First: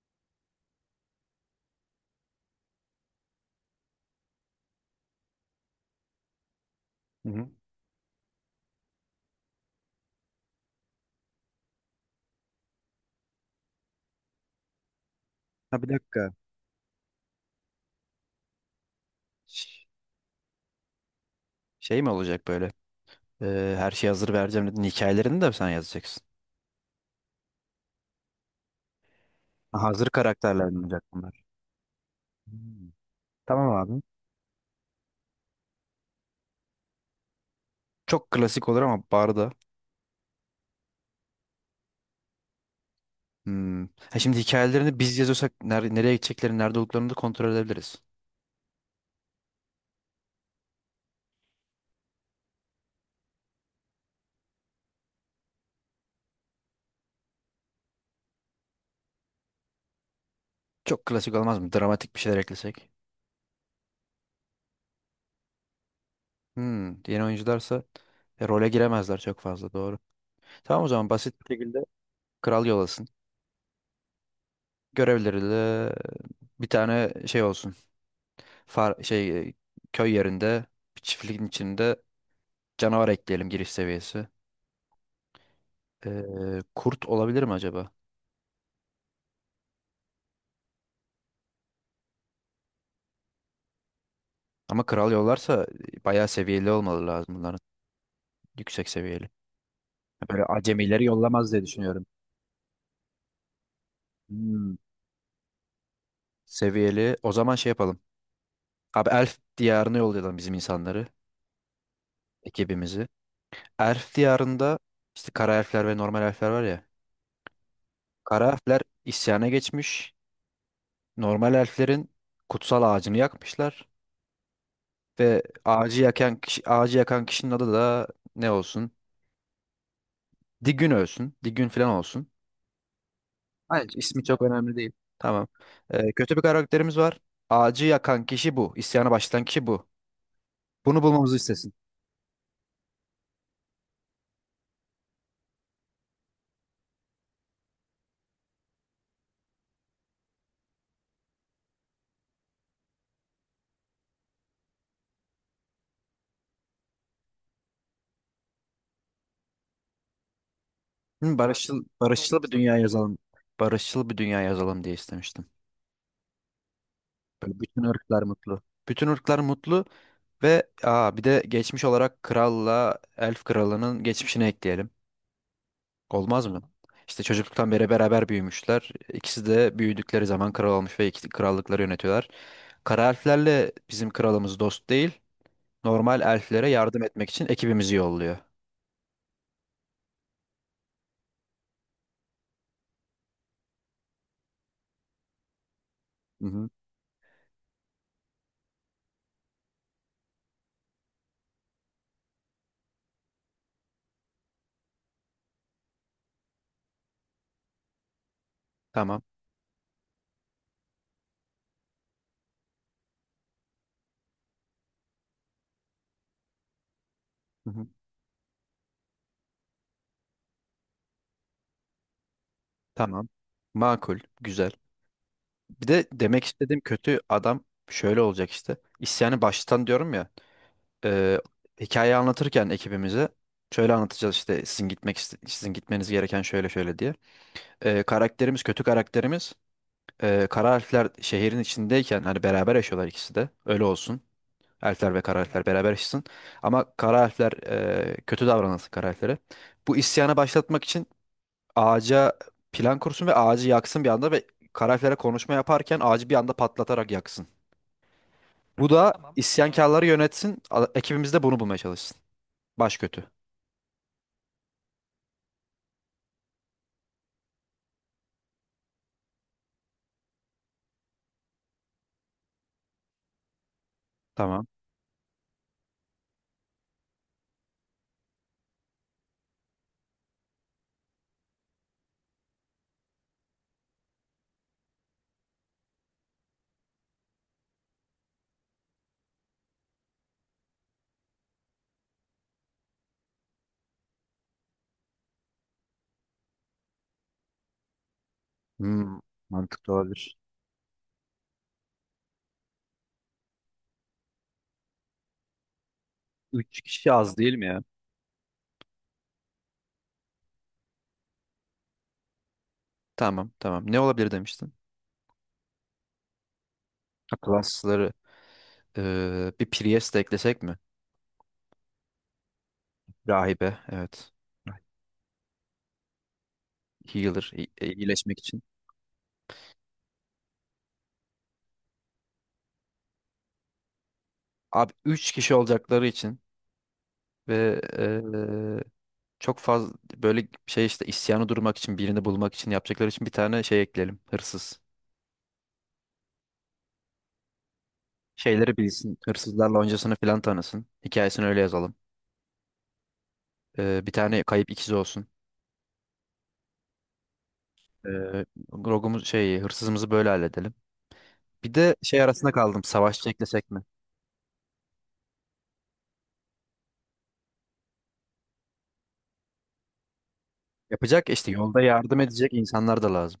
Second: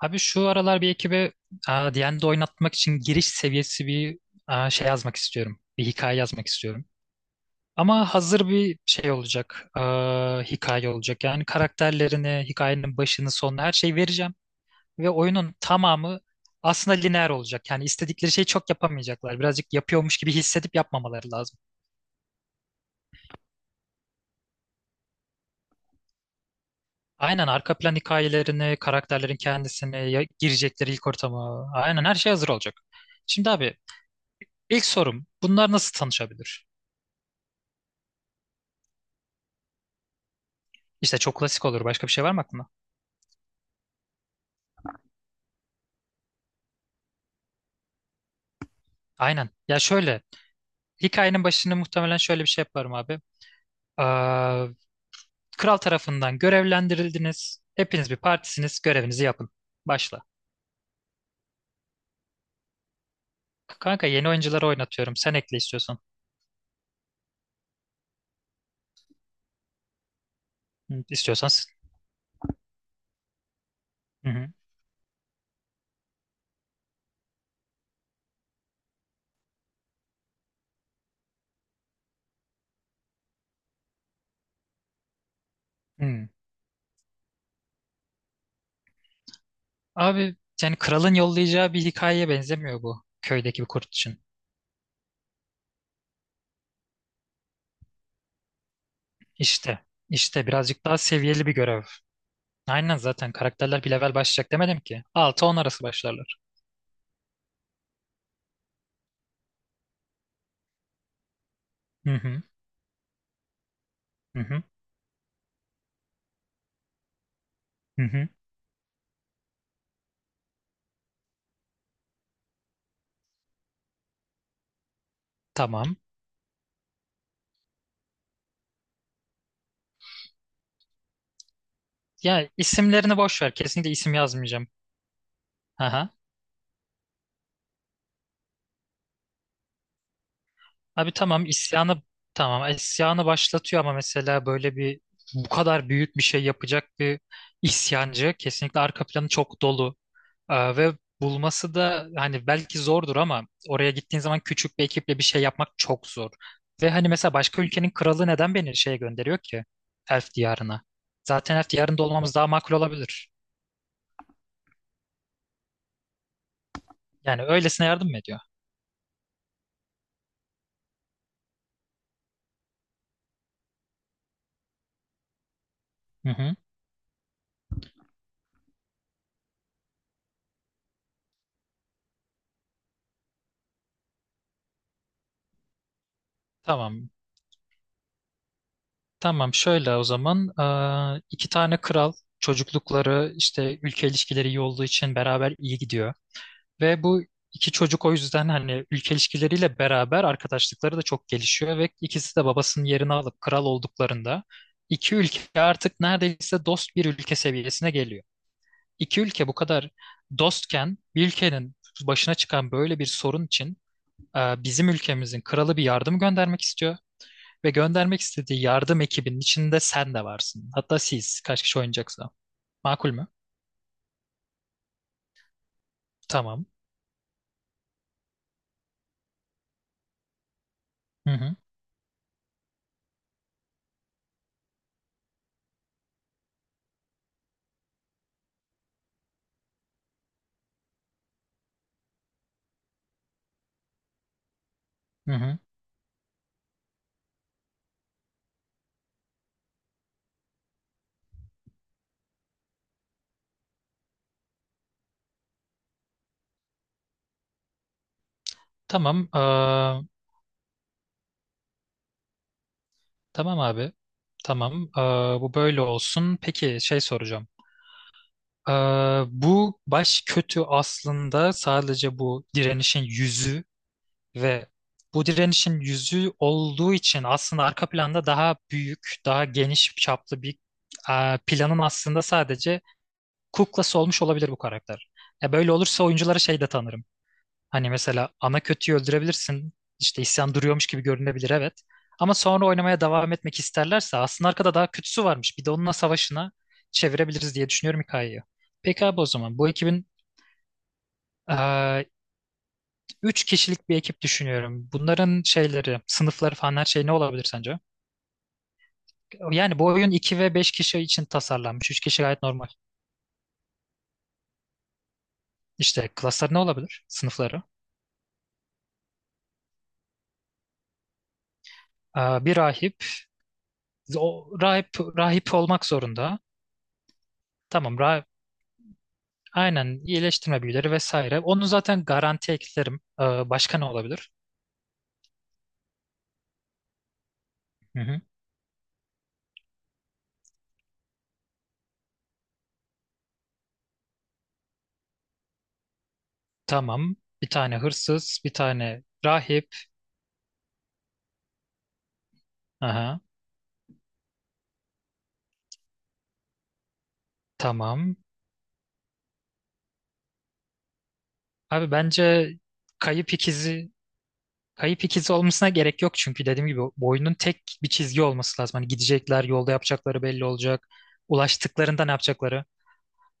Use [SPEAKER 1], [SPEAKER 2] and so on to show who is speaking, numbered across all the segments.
[SPEAKER 1] Abi şu aralar bir ekibe D&D oynatmak için giriş seviyesi bir şey yazmak istiyorum. Bir hikaye yazmak istiyorum.
[SPEAKER 2] Hı hı.
[SPEAKER 1] Ama hazır bir şey olacak. Hikaye olacak. Yani karakterlerini, hikayenin başını, sonunu her şeyi vereceğim. Ve oyunun
[SPEAKER 2] Ha, bir
[SPEAKER 1] tamamı
[SPEAKER 2] dakika.
[SPEAKER 1] aslında lineer olacak. Yani istedikleri şeyi çok yapamayacaklar. Birazcık
[SPEAKER 2] Ş-
[SPEAKER 1] yapıyormuş gibi hissedip yapmamaları lazım.
[SPEAKER 2] Şey mi olacak böyle? Her şey hazır vereceğim dedin. Hikayelerini de sen yazacaksın.
[SPEAKER 1] Aynen arka plan hikayelerini, karakterlerin
[SPEAKER 2] Ha,
[SPEAKER 1] kendisini,
[SPEAKER 2] hazır karakterler mi
[SPEAKER 1] girecekleri
[SPEAKER 2] olacak
[SPEAKER 1] ilk
[SPEAKER 2] bunlar?
[SPEAKER 1] ortamı. Aynen her şey hazır olacak.
[SPEAKER 2] Hmm.
[SPEAKER 1] Şimdi
[SPEAKER 2] Tamam
[SPEAKER 1] abi
[SPEAKER 2] abi.
[SPEAKER 1] ilk sorum bunlar nasıl tanışabilir?
[SPEAKER 2] Çok klasik olur ama barda.
[SPEAKER 1] İşte çok klasik olur. Başka bir şey var mı aklında?
[SPEAKER 2] Hmm. Ha, şimdi hikayelerini biz yazıyorsak nereye gideceklerini, nerede olduklarını da kontrol edebiliriz.
[SPEAKER 1] Aynen. Ya şöyle. Hikayenin başını muhtemelen şöyle bir şey yaparım abi. Aa, Kral tarafından görevlendirildiniz. Hepiniz bir partisiniz. Görevinizi yapın. Başla.
[SPEAKER 2] Çok klasik olmaz mı? Dramatik bir şeyler eklesek.
[SPEAKER 1] Kanka yeni oyuncuları oynatıyorum. Sen ekle istiyorsan.
[SPEAKER 2] Hmm. Yeni oyuncularsa role giremezler çok fazla doğru. Tamam, o
[SPEAKER 1] Hı.
[SPEAKER 2] zaman basit
[SPEAKER 1] İstiyorsan
[SPEAKER 2] bir
[SPEAKER 1] sen.
[SPEAKER 2] şekilde kral yol alsın.
[SPEAKER 1] Hı hı.
[SPEAKER 2] Görevleri bir tane şey olsun. Şey köy yerinde bir çiftliğin içinde canavar ekleyelim giriş seviyesi.
[SPEAKER 1] Hı.
[SPEAKER 2] Ee, Kurt olabilir mi acaba?
[SPEAKER 1] Abi yani kralın yollayacağı bir hikayeye benzemiyor bu. Köydeki bir kurt için.
[SPEAKER 2] Ama kral yollarsa bayağı seviyeli olmalı lazım bunların. Yüksek seviyeli.
[SPEAKER 1] İşte.
[SPEAKER 2] Böyle
[SPEAKER 1] İşte birazcık daha
[SPEAKER 2] acemileri
[SPEAKER 1] seviyeli
[SPEAKER 2] yollamaz
[SPEAKER 1] bir
[SPEAKER 2] diye
[SPEAKER 1] görev.
[SPEAKER 2] düşünüyorum.
[SPEAKER 1] Aynen zaten karakterler bir level başlayacak
[SPEAKER 2] Hmm,
[SPEAKER 1] demedim ki. 6-10 arası başlarlar.
[SPEAKER 2] Seviyeli. O zaman şey yapalım. Abi, Elf diyarına yollayalım bizim insanları.
[SPEAKER 1] Hı hı.
[SPEAKER 2] Ekibimizi. Elf
[SPEAKER 1] Hı hı.
[SPEAKER 2] diyarında işte kara elfler ve normal elfler var ya.
[SPEAKER 1] Hı hı.
[SPEAKER 2] Kara elfler isyana geçmiş. Normal elflerin kutsal ağacını yakmışlar. Ve
[SPEAKER 1] Tamam.
[SPEAKER 2] ağacı yakan kişinin adı da ne olsun? Digün olsun. Digün falan olsun.
[SPEAKER 1] Ya isimlerini boş ver. Kesinlikle
[SPEAKER 2] Hayır,
[SPEAKER 1] isim
[SPEAKER 2] ismi çok
[SPEAKER 1] yazmayacağım.
[SPEAKER 2] önemli değil. Tamam.
[SPEAKER 1] Aha.
[SPEAKER 2] Kötü bir karakterimiz var. Ağacı yakan kişi bu. İsyana başlatan kişi bu. Bunu
[SPEAKER 1] Abi
[SPEAKER 2] bulmamızı
[SPEAKER 1] tamam
[SPEAKER 2] istesin.
[SPEAKER 1] isyanı başlatıyor ama mesela böyle bir bu kadar büyük bir şey yapacak bir isyancı kesinlikle arka planı çok dolu. Ve bulması da hani belki zordur ama oraya gittiğin zaman küçük bir ekiple bir şey yapmak çok zor. Ve hani mesela başka ülkenin kralı neden beni şeye gönderiyor ki? Elf diyarına.
[SPEAKER 2] Hı,
[SPEAKER 1] Zaten Elf
[SPEAKER 2] barışçıl,
[SPEAKER 1] diyarında olmamız
[SPEAKER 2] barışçıl
[SPEAKER 1] daha
[SPEAKER 2] bir
[SPEAKER 1] makul
[SPEAKER 2] dünya yazalım.
[SPEAKER 1] olabilir.
[SPEAKER 2] Barışçıl bir dünya yazalım diye istemiştim.
[SPEAKER 1] Yani
[SPEAKER 2] Böyle bütün
[SPEAKER 1] öylesine yardım mı
[SPEAKER 2] ırklar
[SPEAKER 1] ediyor?
[SPEAKER 2] mutlu. Bütün ırklar mutlu ve bir de geçmiş olarak kralla elf kralının geçmişini ekleyelim.
[SPEAKER 1] Hı
[SPEAKER 2] Olmaz
[SPEAKER 1] hı.
[SPEAKER 2] mı? İşte çocukluktan beri beraber büyümüşler. İkisi de büyüdükleri zaman kral olmuş ve iki krallıkları yönetiyorlar. Kara elflerle bizim kralımız dost değil. Normal elflere yardım
[SPEAKER 1] Tamam.
[SPEAKER 2] etmek için ekibimizi yolluyor.
[SPEAKER 1] Tamam şöyle o zaman iki tane kral çocuklukları işte ülke ilişkileri iyi olduğu için beraber iyi gidiyor.
[SPEAKER 2] Hı hı.
[SPEAKER 1] Ve bu iki çocuk o yüzden hani ülke ilişkileriyle beraber arkadaşlıkları da çok gelişiyor ve ikisi de babasının yerini alıp kral olduklarında iki ülke artık neredeyse dost bir ülke seviyesine geliyor. İki
[SPEAKER 2] Tamam.
[SPEAKER 1] ülke bu kadar dostken bir ülkenin başına çıkan böyle bir sorun için bizim ülkemizin kralı bir yardım göndermek istiyor. Ve
[SPEAKER 2] Hı hı.
[SPEAKER 1] göndermek istediği yardım ekibinin içinde sen de varsın. Hatta siz kaç kişi oynayacaksa. Makul mü?
[SPEAKER 2] Tamam. Makul. Güzel. Bir de demek
[SPEAKER 1] Tamam.
[SPEAKER 2] istediğim kötü adam şöyle olacak işte. İsyanı baştan diyorum ya.
[SPEAKER 1] Hı
[SPEAKER 2] E,
[SPEAKER 1] hı.
[SPEAKER 2] Hikayeyi anlatırken ekibimize şöyle anlatacağız işte sizin gitmeniz gereken şöyle şöyle diye. E, karakterimiz kötü karakterimiz kara elfler şehrin içindeyken hani beraber yaşıyorlar ikisi de. Öyle olsun. Elfler ve
[SPEAKER 1] Hı
[SPEAKER 2] kara
[SPEAKER 1] hı.
[SPEAKER 2] elfler beraber yaşasın. Ama kara elfler kötü davranılsın kara elflere. Bu isyanı başlatmak için ağaca plan kursun ve ağacı yaksın bir anda ve kara elflere konuşma yaparken ağacı bir anda patlatarak yaksın. Bu da, tamam,
[SPEAKER 1] Tamam.
[SPEAKER 2] tamam,
[SPEAKER 1] eee,
[SPEAKER 2] isyankarları yönetsin. Ekibimiz de bunu bulmaya çalışsın. Baş kötü.
[SPEAKER 1] tamam abi. Tamam. Bu böyle olsun. Peki şey soracağım. Bu baş kötü aslında sadece bu direnişin yüzü
[SPEAKER 2] Tamam.
[SPEAKER 1] ve bu direnişin yüzü olduğu için aslında arka planda daha büyük, daha geniş çaplı bir planın aslında sadece kuklası olmuş olabilir bu karakter. Böyle olursa oyunculara şey de tanırım. Hani mesela ana kötüyü öldürebilirsin. İşte isyan duruyormuş gibi görünebilir evet. Ama sonra oynamaya devam etmek isterlerse aslında arkada daha kötüsü varmış. Bir de onunla savaşına çevirebiliriz diye düşünüyorum hikayeyi. Peki
[SPEAKER 2] Hmm,
[SPEAKER 1] abi o zaman bu
[SPEAKER 2] Mantıklı
[SPEAKER 1] ekibin
[SPEAKER 2] olabilir.
[SPEAKER 1] eee, üç kişilik bir ekip düşünüyorum. Bunların şeyleri, sınıfları falan
[SPEAKER 2] Üç
[SPEAKER 1] her şey
[SPEAKER 2] kişi
[SPEAKER 1] ne
[SPEAKER 2] az, tamam,
[SPEAKER 1] olabilir
[SPEAKER 2] değil mi
[SPEAKER 1] sence?
[SPEAKER 2] ya?
[SPEAKER 1] Yani bu oyun 2 ve 5 kişi için tasarlanmış. 3 kişi gayet normal.
[SPEAKER 2] Tamam, tamam. Ne olabilir demiştin?
[SPEAKER 1] İşte klaslar ne olabilir?
[SPEAKER 2] Ha,
[SPEAKER 1] Sınıfları.
[SPEAKER 2] klasları bir Priest de eklesek mi?
[SPEAKER 1] Bir rahip.
[SPEAKER 2] Rahibe, evet.
[SPEAKER 1] O rahip rahip olmak zorunda.
[SPEAKER 2] Healer,
[SPEAKER 1] Tamam rahip
[SPEAKER 2] iyileşmek için.
[SPEAKER 1] aynen iyileştirme büyüleri vesaire. Onu zaten garanti eklerim. Başka ne olabilir?
[SPEAKER 2] Abi, üç kişi olacakları için ve
[SPEAKER 1] Hı hı.
[SPEAKER 2] çok fazla böyle şey işte isyanı durmak için, birini bulmak için yapacakları için bir tane şey ekleyelim. Hırsız.
[SPEAKER 1] Tamam. Bir tane hırsız, bir
[SPEAKER 2] Şeyleri
[SPEAKER 1] tane
[SPEAKER 2] bilsin.
[SPEAKER 1] rahip.
[SPEAKER 2] Hırsızlarla öncesini filan tanısın. Hikayesini öyle yazalım.
[SPEAKER 1] Aha,
[SPEAKER 2] Bir tane kayıp ikizi olsun. E,
[SPEAKER 1] tamam.
[SPEAKER 2] Rogumuz şey hırsızımızı böyle halledelim. Bir
[SPEAKER 1] Abi
[SPEAKER 2] de şey
[SPEAKER 1] bence
[SPEAKER 2] arasında kaldım. Savaşçı
[SPEAKER 1] kayıp
[SPEAKER 2] eklesek mi?
[SPEAKER 1] ikizi kayıp ikizi olmasına gerek yok çünkü dediğim gibi bu oyunun tek bir çizgi olması lazım. Hani gidecekler, yolda yapacakları belli olacak.
[SPEAKER 2] Yapacak işte yolda
[SPEAKER 1] Ulaştıklarında ne
[SPEAKER 2] yardım edecek
[SPEAKER 1] yapacakları?
[SPEAKER 2] insanlar da lazım.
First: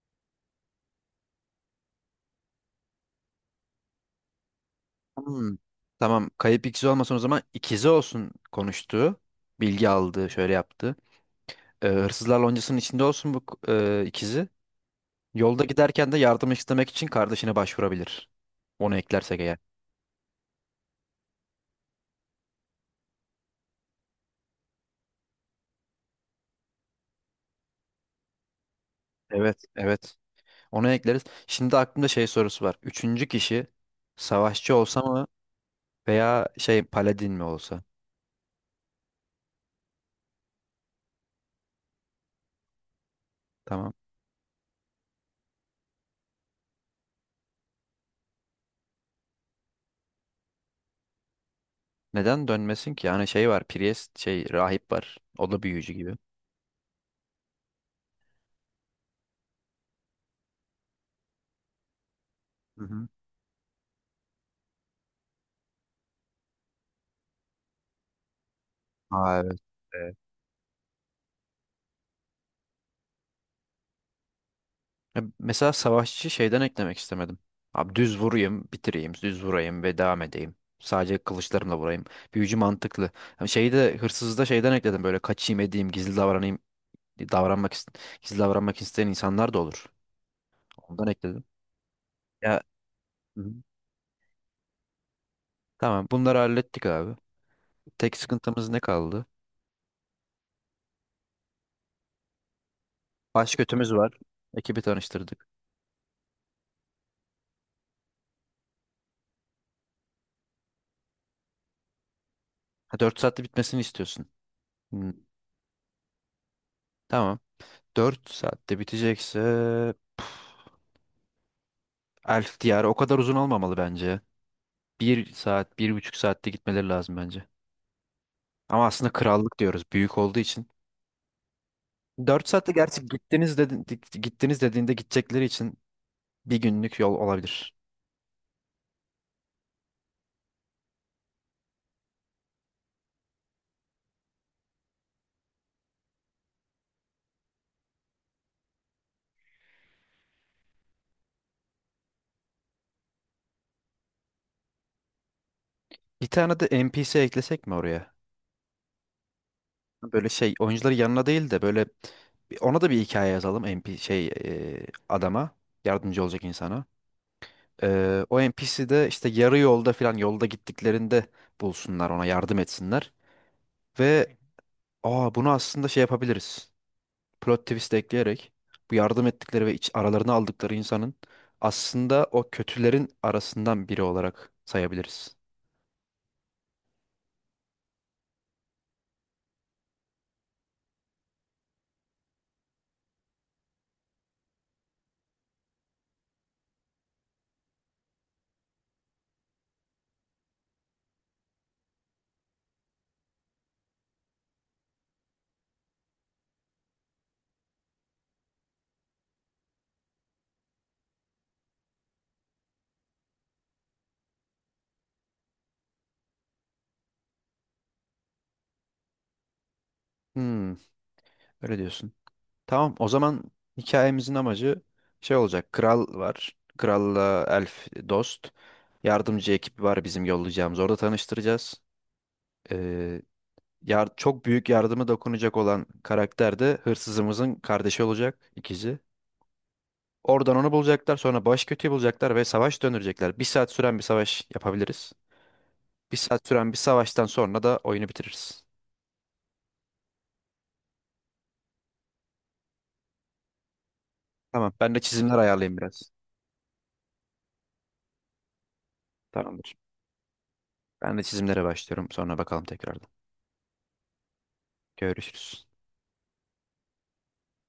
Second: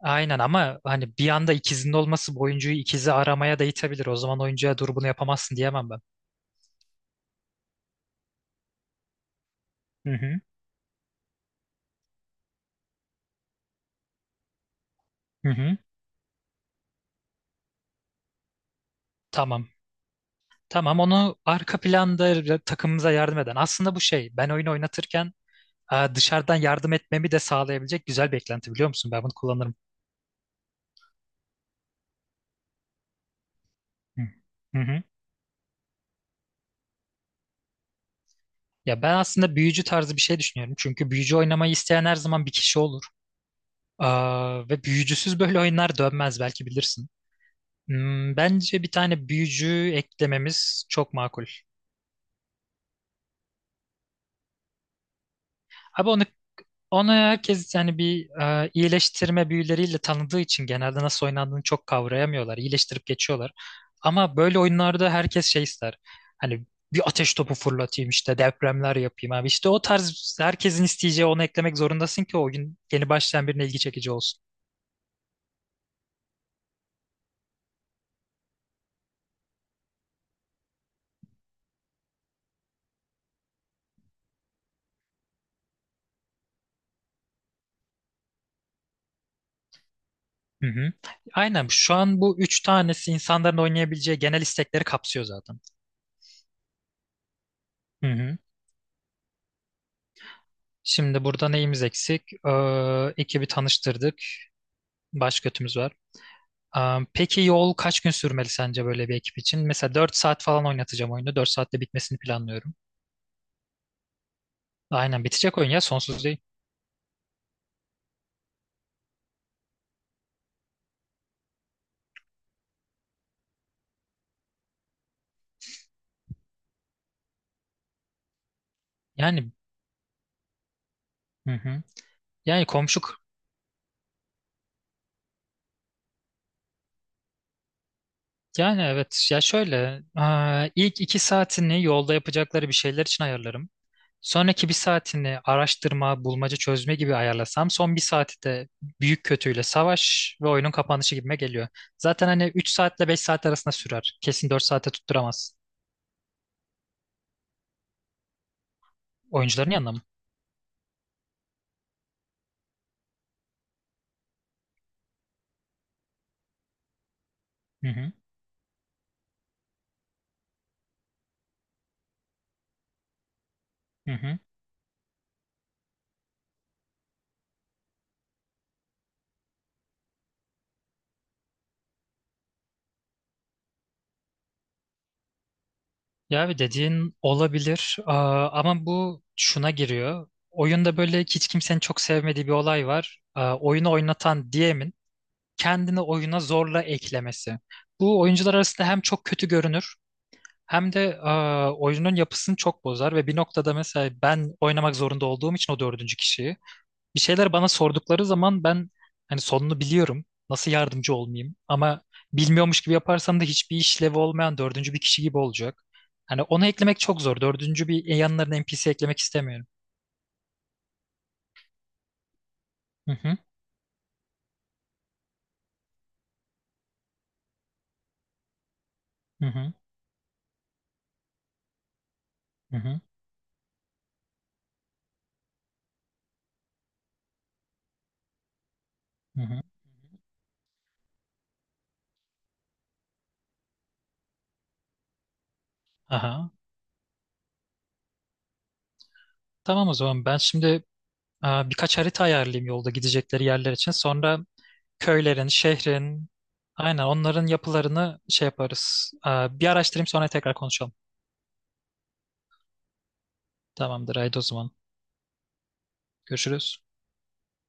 [SPEAKER 1] Aynen ama hani bir anda ikizinin olması bu oyuncuyu ikizi aramaya da itebilir. O zaman oyuncuya dur bunu
[SPEAKER 2] Hmm,
[SPEAKER 1] yapamazsın diyemem ben.
[SPEAKER 2] tamam. Kayıp ikizi olmasın, o zaman ikizi olsun konuştuğu. Bilgi
[SPEAKER 1] Hı
[SPEAKER 2] aldı,
[SPEAKER 1] hı.
[SPEAKER 2] şöyle yaptı. Hırsızlar loncasının içinde olsun bu ikizi.
[SPEAKER 1] Hı
[SPEAKER 2] Yolda
[SPEAKER 1] hı.
[SPEAKER 2] giderken de yardım istemek için kardeşine başvurabilir. Onu eklersek eğer.
[SPEAKER 1] Tamam. Tamam onu arka planda takımımıza yardım eden. Aslında bu şey ben oyunu oynatırken dışarıdan yardım etmemi de sağlayabilecek güzel beklenti biliyor musun? Ben bunu
[SPEAKER 2] Evet,
[SPEAKER 1] kullanırım.
[SPEAKER 2] evet. Onu ekleriz. Şimdi aklımda şey sorusu var. Üçüncü kişi
[SPEAKER 1] Hı
[SPEAKER 2] savaşçı
[SPEAKER 1] hı.
[SPEAKER 2] olsa
[SPEAKER 1] Hı.
[SPEAKER 2] mı veya şey paladin mi olsa?
[SPEAKER 1] Ya ben aslında büyücü tarzı bir şey düşünüyorum. Çünkü büyücü oynamayı isteyen her zaman bir kişi olur.
[SPEAKER 2] Tamam.
[SPEAKER 1] Ve büyücüsüz böyle oyunlar dönmez belki bilirsin. Bence bir tane büyücü eklememiz çok makul.
[SPEAKER 2] Neden dönmesin ki? Yani şey var, priest, şey rahip var. O da büyücü
[SPEAKER 1] Abi
[SPEAKER 2] gibi.
[SPEAKER 1] onu herkes yani bir iyileştirme büyüleriyle tanıdığı için genelde nasıl oynandığını çok kavrayamıyorlar.
[SPEAKER 2] Hı
[SPEAKER 1] İyileştirip
[SPEAKER 2] hı.
[SPEAKER 1] geçiyorlar. Ama böyle oyunlarda herkes şey ister. Hani bir ateş topu fırlatayım işte depremler yapayım
[SPEAKER 2] Aa,
[SPEAKER 1] abi. İşte o
[SPEAKER 2] evet.
[SPEAKER 1] tarz herkesin isteyeceği onu eklemek zorundasın ki o oyun yeni başlayan birine ilgi çekici olsun.
[SPEAKER 2] Ya, mesela savaşçı şeyden eklemek istemedim. Abi, düz vurayım, bitireyim, düz vurayım ve devam edeyim. Sadece kılıçlarımla vurayım. Büyücü mantıklı. Hani şeyi de hırsızda şeyden ekledim, böyle kaçayım edeyim, gizli davranayım, davranmak ist- gizli davranmak isteyen insanlar da olur.
[SPEAKER 1] Hı hı.
[SPEAKER 2] Ondan ekledim.
[SPEAKER 1] Aynen şu an bu üç
[SPEAKER 2] Ya,
[SPEAKER 1] tanesi
[SPEAKER 2] hı hı,
[SPEAKER 1] insanların oynayabileceği genel istekleri kapsıyor zaten.
[SPEAKER 2] tamam, bunları hallettik abi.
[SPEAKER 1] Hı
[SPEAKER 2] Tek
[SPEAKER 1] hı.
[SPEAKER 2] sıkıntımız ne kaldı?
[SPEAKER 1] Şimdi burada neyimiz eksik? Ekibi
[SPEAKER 2] Baş kötümüz var.
[SPEAKER 1] tanıştırdık.
[SPEAKER 2] Ekibi
[SPEAKER 1] Baş
[SPEAKER 2] tanıştırdık.
[SPEAKER 1] götümüz var. Peki yol kaç gün sürmeli sence böyle bir ekip için? Mesela 4 saat falan oynatacağım oyunu. 4 saatte bitmesini planlıyorum.
[SPEAKER 2] Ha, 4 saatte bitmesini istiyorsun. Hı,
[SPEAKER 1] Aynen bitecek oyun ya sonsuz değil.
[SPEAKER 2] tamam. 4 saatte bitecekse Elf diyarı o kadar uzun olmamalı bence. Bir saat, 1,5 saatte gitmeleri lazım bence. Ama aslında
[SPEAKER 1] Yani
[SPEAKER 2] krallık diyoruz büyük olduğu için.
[SPEAKER 1] hı hı.
[SPEAKER 2] Dört
[SPEAKER 1] Yani
[SPEAKER 2] saatte
[SPEAKER 1] komşu
[SPEAKER 2] gerçi gittiniz, dedin, gittiniz dediğinde gidecekleri için bir günlük yol olabilir.
[SPEAKER 1] yani evet ya şöyle ilk 2 saatini yolda yapacakları bir şeyler için ayarlarım. Sonraki bir saatini araştırma, bulmaca çözme gibi ayarlasam son bir saati de büyük kötüyle savaş ve oyunun kapanışı gibime geliyor. Zaten hani 3 saatle 5 saat arasında sürer. Kesin 4 saate tutturamaz.
[SPEAKER 2] Bir tane de NPC eklesek mi oraya?
[SPEAKER 1] Oyuncuların yanına mı?
[SPEAKER 2] Böyle şey oyuncuları yanına değil de böyle ona da bir hikaye yazalım, NPC şey adama yardımcı olacak insana.
[SPEAKER 1] Hı hı.
[SPEAKER 2] O NPC de işte yarı yolda falan yolda gittiklerinde bulsunlar, ona yardım etsinler.
[SPEAKER 1] Hı
[SPEAKER 2] Ve
[SPEAKER 1] hı.
[SPEAKER 2] bunu aslında şey yapabiliriz. Plot twist ekleyerek bu yardım ettikleri ve aralarına aldıkları insanın aslında o kötülerin arasından biri olarak sayabiliriz.
[SPEAKER 1] Ya abi dediğin olabilir. Ama bu şuna giriyor. Oyunda böyle hiç kimsenin çok sevmediği bir olay var. Oyunu oynatan DM'in kendini oyuna zorla eklemesi. Bu oyuncular arasında hem çok kötü görünür hem de oyunun yapısını çok bozar ve bir noktada mesela ben oynamak zorunda olduğum için o dördüncü kişiyi bir şeyler bana sordukları zaman ben hani sonunu biliyorum. Nasıl yardımcı olmayayım? Ama bilmiyormuş gibi yaparsam da hiçbir işlevi olmayan dördüncü bir kişi gibi olacak. Hani onu eklemek çok zor. Dördüncü bir yanlarına NPC eklemek istemiyorum.
[SPEAKER 2] Hmm, Öyle diyorsun. Tamam, o
[SPEAKER 1] Hı hı
[SPEAKER 2] zaman hikayemizin amacı şey olacak. Kral var. Kralla elf dost.
[SPEAKER 1] hı
[SPEAKER 2] Yardımcı
[SPEAKER 1] hı
[SPEAKER 2] ekip var bizim yollayacağımız. Orada tanıştıracağız.
[SPEAKER 1] hı hı.
[SPEAKER 2] Ee, çok büyük yardımı dokunacak olan karakter de hırsızımızın kardeşi olacak, ikizi.
[SPEAKER 1] Hı hı.
[SPEAKER 2] Oradan onu bulacaklar. Sonra baş kötüyü bulacaklar ve savaş döndürecekler. Bir saat süren bir savaş yapabiliriz. Bir saat
[SPEAKER 1] Aha.
[SPEAKER 2] süren bir savaştan sonra da oyunu bitiririz.
[SPEAKER 1] Tamam o zaman ben şimdi birkaç harita ayarlayayım yolda gidecekleri yerler için. Sonra
[SPEAKER 2] Tamam. Ben de çizimler
[SPEAKER 1] köylerin,
[SPEAKER 2] ayarlayayım biraz.
[SPEAKER 1] şehrin, aynen onların yapılarını şey yaparız. Bir
[SPEAKER 2] Tamamdır.
[SPEAKER 1] araştırayım sonra tekrar konuşalım.
[SPEAKER 2] Ben de çizimlere başlıyorum. Sonra bakalım tekrardan.
[SPEAKER 1] Tamamdır haydi o zaman.
[SPEAKER 2] Görüşürüz.
[SPEAKER 1] Görüşürüz.